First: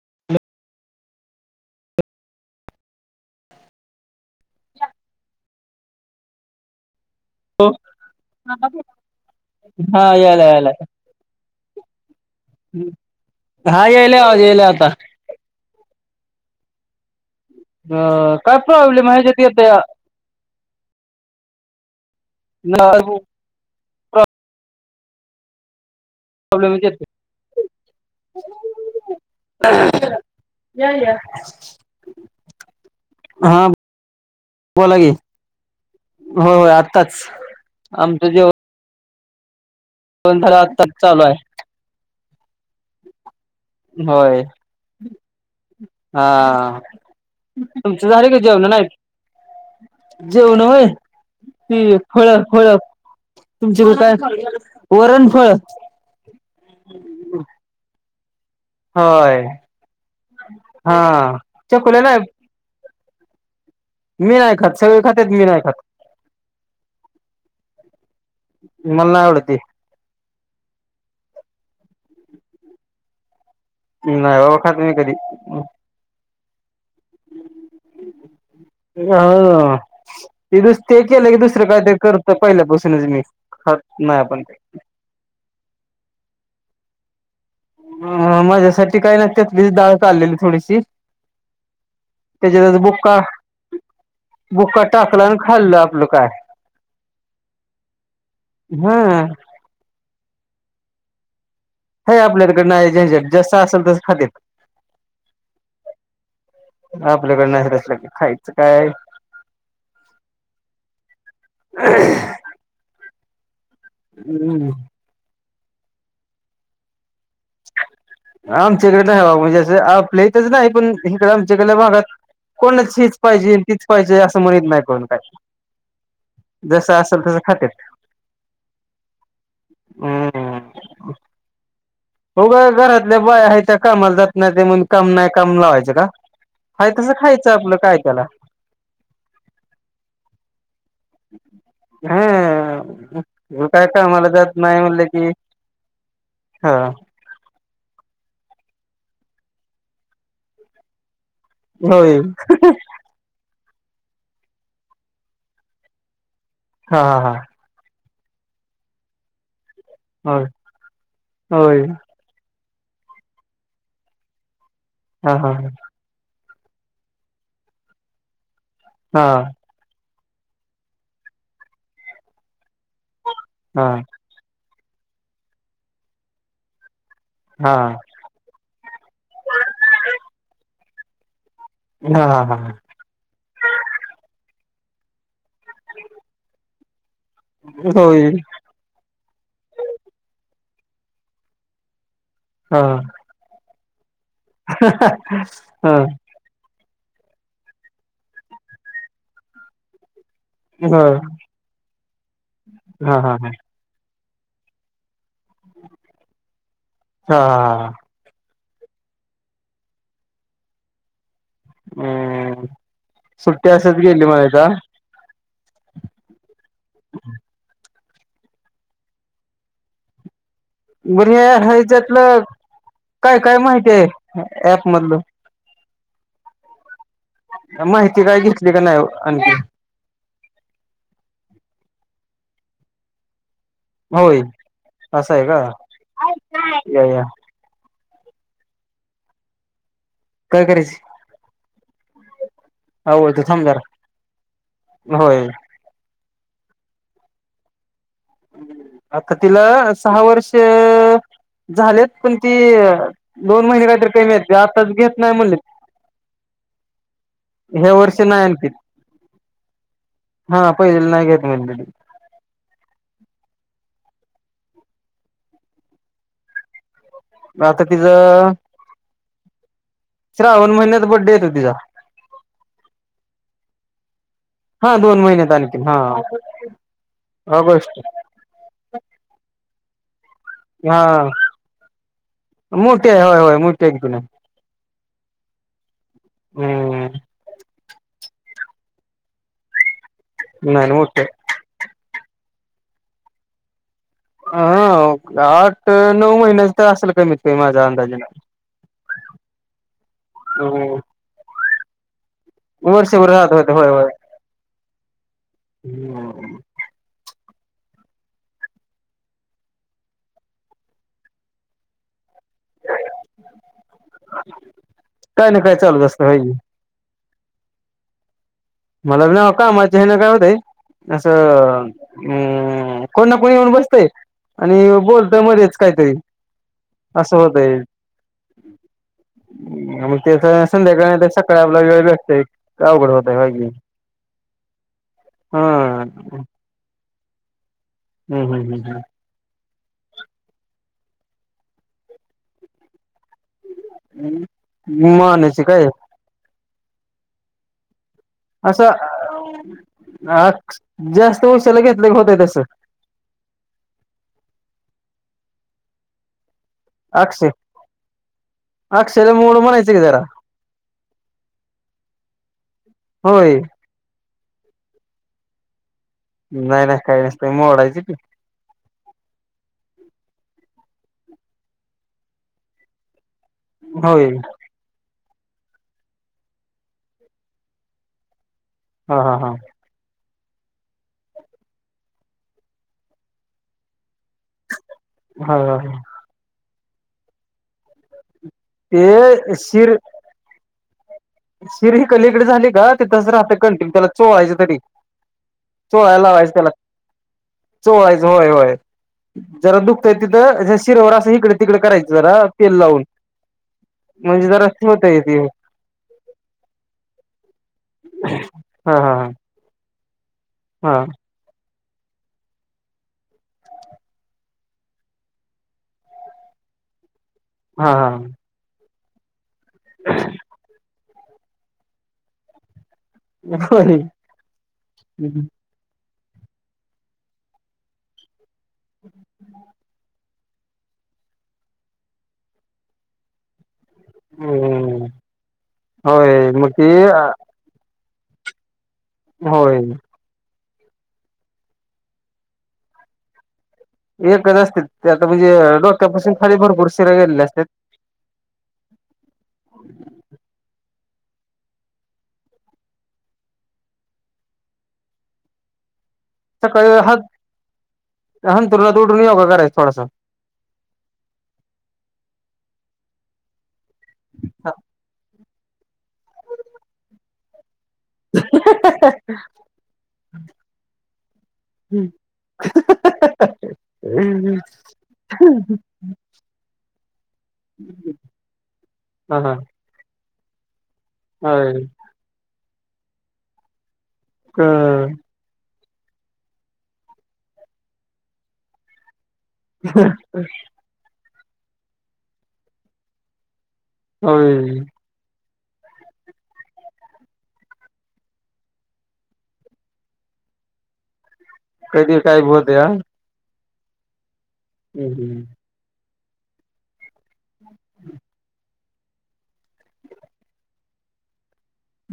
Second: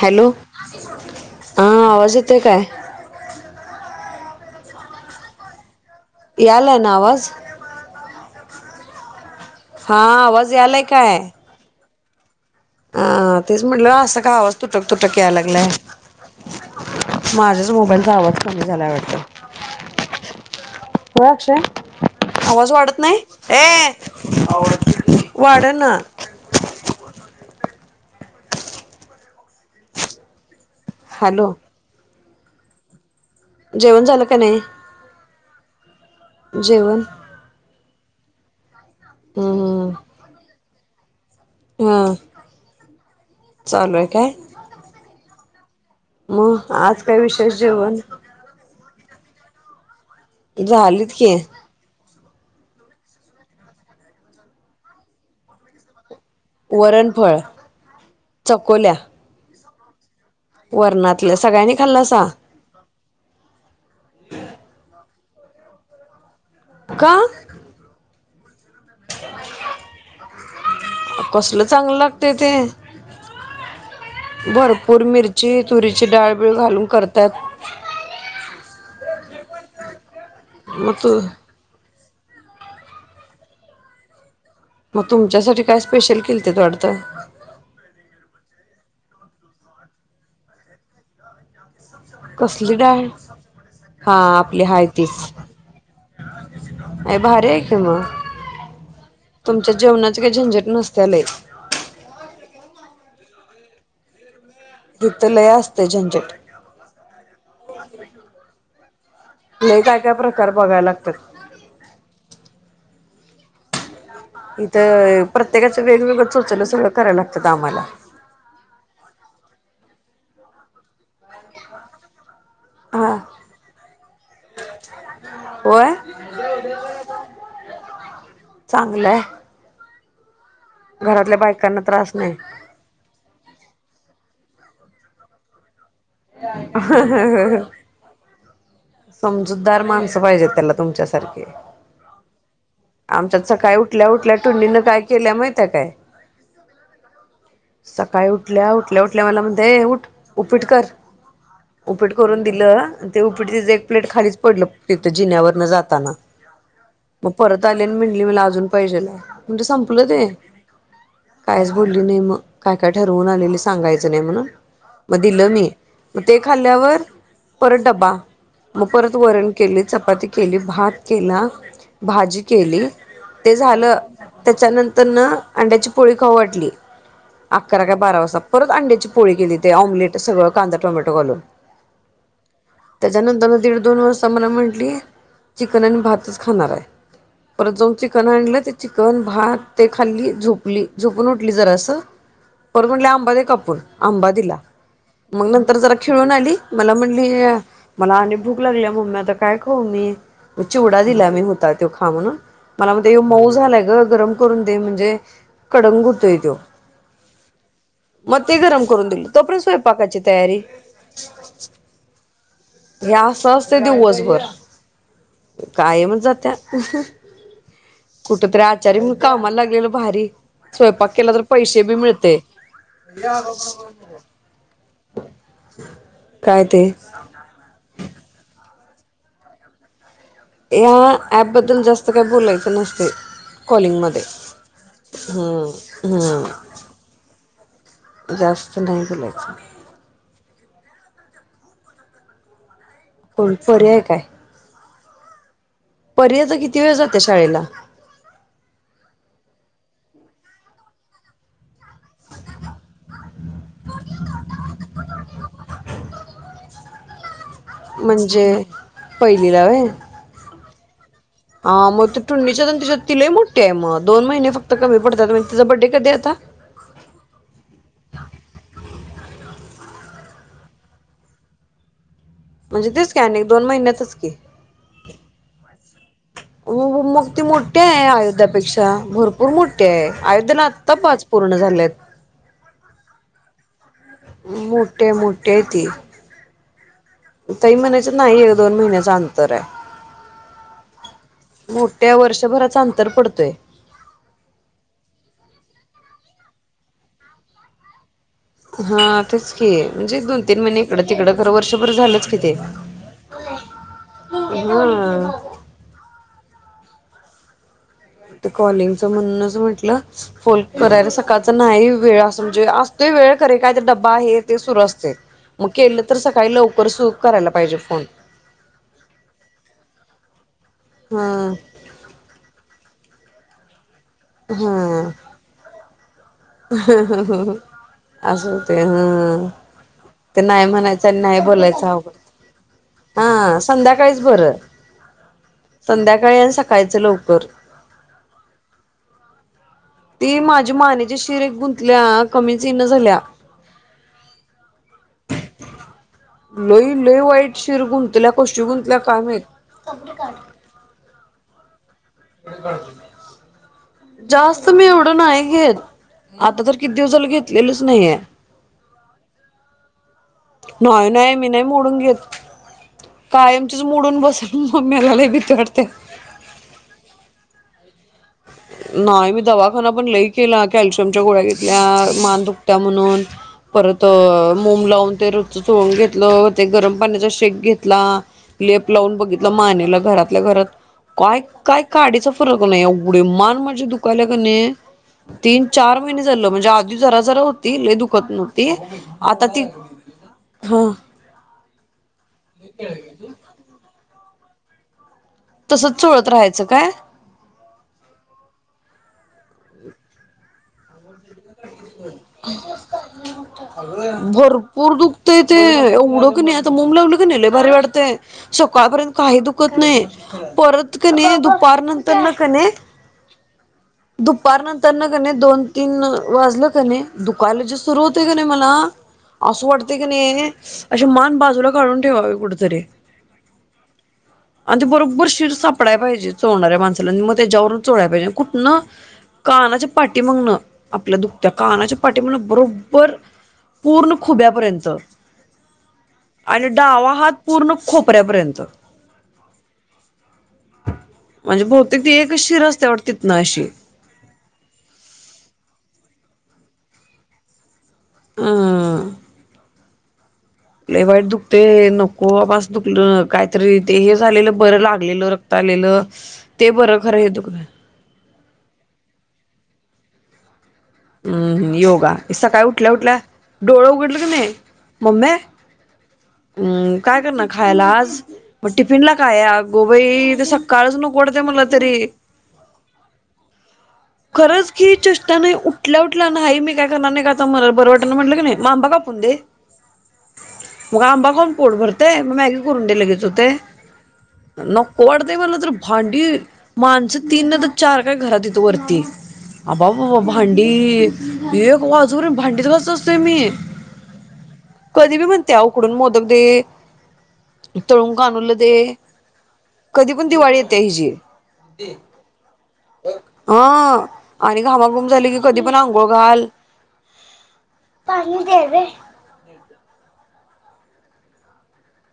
Hello. हा आवाज येतोय काय? [unintelligible] यालाय ना आवाज? हो थांबा की हा याला आवाज याला. यालाय काय हा तेच हा म्हटलं असं यायला का आवाज यायला आता तुटक तुटक यायला लागलंय. माझ्याच अ मोबाईलचा आवाज काय कमी झाला प्रॉब्लेम वाटतय आहे त्यात येत होय अक्षय. आवाज वाढत नाही ये वाढ ना. प्रॉब्लेम विचार [unintelligible] या या. हॅलो जेवण झालं का नाही? बोला की होय होय जेवण आत्ताच आमचं जेवण. हं हं. फोन तर आताच चालू हाय. हा चालू आहे काय? होय हा मग आज काय विशेष जेवण तुमचं झाले का जेवण नाही? जेवलो होय झालीत की ती होळ हळ तुमचे कड काय वरणफुळ. वरणफळ. होय. हा वरणातली सगळ्यांनी चकुल्या खाल्लं नाही सा. मी नाही खात सगळी खातेत मी नाही खात. का? मला नाही आवड ती. कसलं चांगलं लागतंय ते. नाही बाबा खात मी भरपूर कधी मिरची तुरीची डाळबीळ घालून करतायेत. हं ते दुस ते तू केलं की दुसरं काय तर कर पहिल्या पासूनच मी खात नाही आपण. मग तुमच्यासाठी काय स्पेशल केलतेत वाटत. अं माझ्यासाठी काही न त्यातली डाळ काडलेली थोडीशी त्याच्या कसली त्याच डाळ बुका हा आपली बुका टाकला आणि खाल्लं आपलं काय. अं भारी ऐक मग हा तुमच्या जेवणाच काही झंझट नसत्या लय. जस असेल तसं खातेत. हित लय असते झंझट आपल्याकड नाही तसलं काय खायचं काय. काय काय प्रकार बघाय लागतात. हम्म इथं प्रत्येकाचं वेगवेगळं चोचल सगळं करायला लाग आमच्याकड नाही आहे बघा म्हणजे आपल्या इथच नाही पण आमच्या इकडच्या भागात कोणाच हा हिच पाहिजे तीच पाहिजे असं म्हणत नाही कोण काय होय जस असेल तस खातेत. चांगलंय. हम्म घरातल्या बायकांना पण - हो का घरातल्या बाय आहे त्या कामाला जात नाही. ते म्हणून काम नाही काम लावायचं का? हाय तस खायचं आपलं काय त्याला. समजूतदार माणसं पाहिजेत, त्याला तुमच्यासारखे! आमच्यात हा सकाय काय उठल्या कामाला उठल्या टुनींन काय केल्या माहित्याय काय? हं सकाळी उठल्या उठल्या उठल्या मला ये म्हण उठ उपीट कर. उपीट होय करून दिलं ते उपीट तिच एक प्लेट खालीच पडलं तिथं जिन्यावरन जाताना. हा मग हा हा परत आले आणि म्हटली मला अजून पाहिजेला म्हणजे संप. ुलं ते होय कायच होय बोलली नाही मग काय काय ठरवून आलेली सांगायचं नाही म्हणून. मग हा दिल हा मी. मग ते खाल्ल्यावर परत डबा मग परत हा वरण केली चपाती. के भात केला भाजी केली ते हा झालं त्याच्यानंतर. त्यांना अंड्याची पोळी खाऊ वाटली. हा अकरा का बारा वाजता परत अंड्याची पोळी केली ते ऑमलेट सगळं कांदा टोमॅटो घालून. हा हा हा त्याच्यानंतर दीड दोन वार्ष मला म्हण. आपली चिकन आणि भातच खाणार आहे. परत जाऊन चिकन होय आणलं ते चिकन भात ते खाल्ली झोप आपली झोपून उठली जरा असं हा पर म्हटले आंबा दे कापूर आंबा दिला. मग नंतर हा जरा खेळून आली. मला म्हणली मला आणि भूक लागली मम्मी आता काय खाऊ मी. हा चिवडा दिला मी होता तो खा म्हणून मला हा म्हणतो हा मऊ झालाय गरम. करून दे म्हणजे कडंग होतोय तो. हा ह मग ते गरम करून दिल तो पण स्वयपाकाची तयारी. हम्म या सुट्टी सच ते असच गेली दिवसभर. म्हणायचा कायमच जात्या. कुठ तरी आचारी्य मग कामाला लागलेल भारी. स्वयंपाक बरं केला तर हे पैसे बी ह्याच्यातलं मिळते. काय काय माहिती आहे ऍप मधलं. काय ते. माहिती कागतली का ना आण आणखी. या ऍप बद्दल जास्त काय बोलायचं नसते. कॉलिंगमध्ये. होय असं आहे का या या जास्त नाही बोलायचं. काय करेच. कोण थांब जरा परी्हाय काय. होय. परी आता किती वेळ जाते शाळेला आता तिला सहा वर्ष. झालेत पण ती दोन महिने काहीतरी कमी आहेतेत आताच घेत नाही म्हणले. ह्या वर्षी नाही म्हणजे आणखी पहिलीलावे. हा पहिलेला नाही घेत हा म्हणली मग तू टुंडीच्या तिच्यात तिय म. टम दोन महिने फक्त कमी पडता व्हय तिचा बर्थडे कधी आता. आता तिचं श्रावण महिन्यात बर्थडे येतो तिचा. म्हणजे तेच की अनेक दोन महिन्यातच की. हा दोन महिन्यात आणखी हा. हो मग ते मोठे ऑगस्ट आहे अयुध्यापेक्षा भरपूर मोठे आहे. आयुद्याला आत्ता हा पाच पूर्ण झाल्यात. हाय होय मोठी. आहे की नाही मोठे मोठे त हम्म तही मण नाही दोन महिन्याचा अंतर आहे नाही मोठे मोठ्या वर्षभरात अंतर पडतोय हा आठ नऊ महिन्याच तर असेल कमीत कमी माझ्या अंदाजेने हा तेच क म्हणजे दोन तीन महिने इकडं तिकडं खरं वर्षभर झालंच की ते वर्षभर राहत होते होय होय हम ते कॉलिंगच म्हणूनच म्हटलं फोन करायला सकाळचा नाही वेळ म्हजे असतो वेळ करे काय डबा आहे ते सुरू असते काय ना मग काय चालूच केलं तर असतं होय की. सकाळी लवकर सुख करायला पाहिजे फोन. मला ना आता माज्याने ना काय होतेय हा असं अं कोण ना कोणी येऊन बसतंय आणि बोलतंय मध्येच काहीतरी. असं हं-हं-हं होतंय असं होतंय हम्म मग ते नाही त्याच म्हणायचं संध्याकाळी आणि नाहीतर नाही सकाळी आपला बोलायचं वेळ भेटतोय अवघड अवगड होतंय होय की नाही? संध्याका काहीच बरं हा संध्याकाळी आणि सकाळचं लवकर. हम्म - हम्म - हम्म- हम्म ती माझी मानेची शिर एक गुंतल्या कमीच येईना झाल्या. मानेची काय? लई- लई वाईट शिर गुंतल्या, कशी असं गुंतल्या काय माहित? तो सोलोगेल जास्त मी एवढं नाही घेत. आता तर किती दिवस झालं अक्षय- घेतलेलंच नाहीये. अक्षयला मोड म्हणायच की जरा. नाही - नाही मी नाही मोडून घेत होय कायमचीच मोडून बसेल मम्मीला रडते. नाही - नाही काही नसतय मोडायच की [inaudible] नाही मी दवाखाना पण लई केला कॅल्शियमच्या गोळ्या घेतल्या मान दुखत्या म्हणून. परत होय मोम लावून ते रोजच चोळून घेतलं, ते गरम पाण्याचा शेक घेतला. लेप लावून हा हा बघितलं हा मानेला घरातल्या घरात काय- काय काडीचा फरक नाही अवो एवढी मान माझी दुखाल्या कीनई तीन हा हा चार महिने झालं म्हणजे आग जरा जरा होती लई दुखत न्ह ए शीर हा शिर हिकडली ईकडे झाली का ते तिसंच राहतय त्याला चोळायचं तढी. तसच चोळायला चोळत लावायच राहायचं त्याला, काय चोळायच होय- होय. जरा दुखतय तिथं ह्या शिरवर असं हिकडं तिकडं करायचं जरा तेल लावून. म्हणजे जरा भरपूर ठेवता येते दुखतय ते एवढं की नाही आता मोम लावलं की नाही लय भारी वाटतेय. हा सकाळपर्यंत हा काही दुखत नाही हा परत की नाही दुप पार नंतर न कनै, दुपार नंतर न कनै दोन तीन अं वाजलं का नाही दुखायला जे हा सुरू होतय की हा नाही मला, असं वाटतय कीनै अशी मान बाजूला काढून ठेवावी कुठेतरी. होय आणि ते बरोब्बर हम्म शिर सापडाया पाहिजे. चोळणाऱ्या माणसाला मग त्याच्यावरून चोळायला पाहिजे कुठनं? कानाच्या पाटी मागनं. आपल्या दुखत्या कानाच्या पाठी मला बरोब्बर पूर्ण खुब्यापर्यंत, होय आणि मग ते डावा हात पूर्ण खोप पऱ्यापर्यंत होय. म्हणजे बहुतेक ती एकच शिर अस्ते वाट तिथनं अशी. एकच असते ते आता म्हणजे अ डोक्यापासून खाली भरपूर शिरा गेलेल्या असत्यात. हम्म लई वाईट दुखते नको बाबा आस दुखणं कायतरी ते हे झालेलं बरं लागलेलं, रक्त आलेलं. ते सकाळी बरं खरं हत हे दुखलं हंत्रूणात उठुन योगा करायच थोडासा. हम्म- हम्म योगा सकाळी उठल्या- उठल्या डोळ उघडलं की नाही, हा मम्मी हम्म काय करणार खायला? आ पण टिफिन ला काय? आगोबाई ते सकाळचं नको वाटतं मला तरी. [unintelligible] खरच की चष्टा नाही उठल्या - उठल्या नाही मी काय करणार नाही का आता मला बरं वाटाना म्हटलं की नाही म आंबा काप पुंदे हा मग आंबा खाऊन होय पोट भरतंय मग मॅगी करून दे लगेच होते. नको वाटतंय मला तर भांडी माणसं तीन ना तर चार काय घराततेत वरती अबा-बा-बा भांडी एक वाजूवर भांडीच घासत असतोय मी होय त्या उकडून मोदक दे तळुन काणुलं दे कधी पण दिवाळी येते हिची कधी काय बोलत्या हा आणि घामाघूम झाले की कधी पण आंघोळ घाल पाणी देवे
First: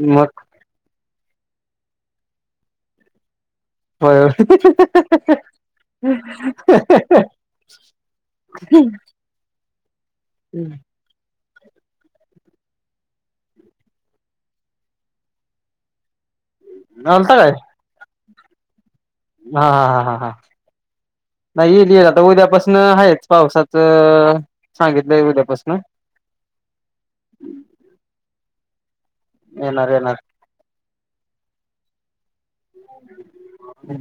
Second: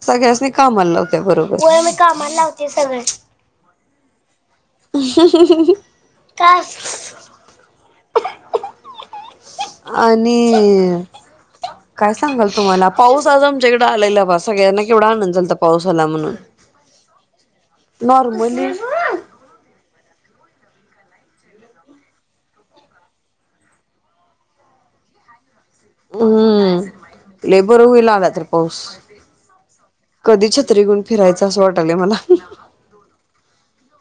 सगळ्यासनी कामाला लावत्या बरोबर होय मी कामाला लावतोय सगळ्यास्नी होय का हम् आणि काय सांगाल तुम्हाला पाऊस आज आमच्याकडें आलेला बा सगळ्यांना केवढा आनंद झालता पाऊसाला आला म्हणून आलता काय नॉर्मली हा हा हा हा हा नाही येईल आता उद्यापासून आहेच पावसाचं सांगितलंय उद्यापासून हम्म लई बर होईल आला तर पाऊस येणार येणार कधी छत्री घेऊन फिरायचं असं वाटलंय मला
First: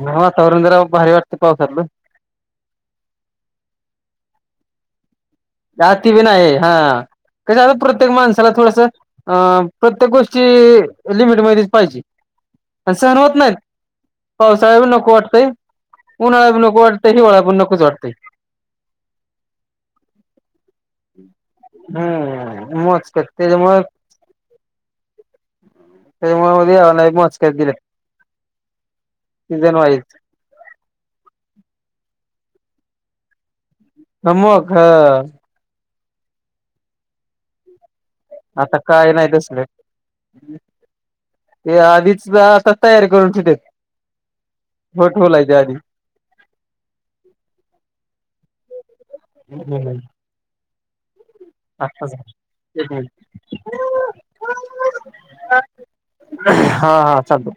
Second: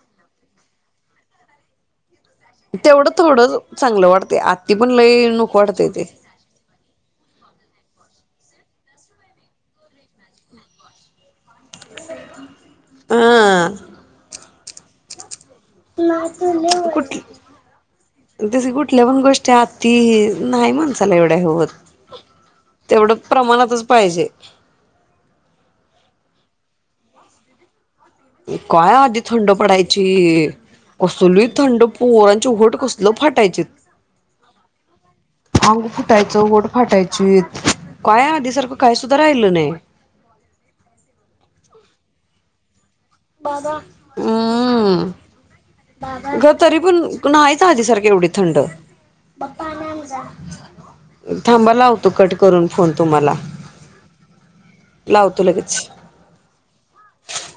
ह वातावरण जरा भारी वाटता पाऊसातलं तेवढं थोडंच चांगलं वाटते आती पण लई न आती बी नाही हा कस आस प्रत्येक माणसाला थोडस अ प्रत्येक गोष्टी लिमिट मधी पाहिजे सहन होत नाहीत पावसाळ बी नको वाटतंय उन्हाळा बी नको वाटतंय कुठल हिवाळा पण नकोच वाटतंय तस कुठल्या पण गोष्टी आती नाही माणसाला एवढ्या हे होत हम्म तेवढं मोजकत त्याच्यामुळे प्रमाणातच पाहिजे [inaudible] त्याच्यामुळे मध्ये आणि मोजकेच दिल्यात काय आधी थंड पडायची कसली थंड प पोरांची ओट कसलं फाटायचीत न म का हा फाटायचं ओट फाटायचीत काय आधी सारखं आता काही काय सुद्धा राहिल तसलं नाही ते आधीच आता तयारी करून ठेवतेत दादा हम्म फट होलायच्या आधी ग तरी पण नाहीच आधी सारखी एवढी थंड पप्पा आहे आमचा थांबाला लावतो आताच कट करून फोन एक मिनिट तुम्हाला लावतो लगेच हा हा चालतय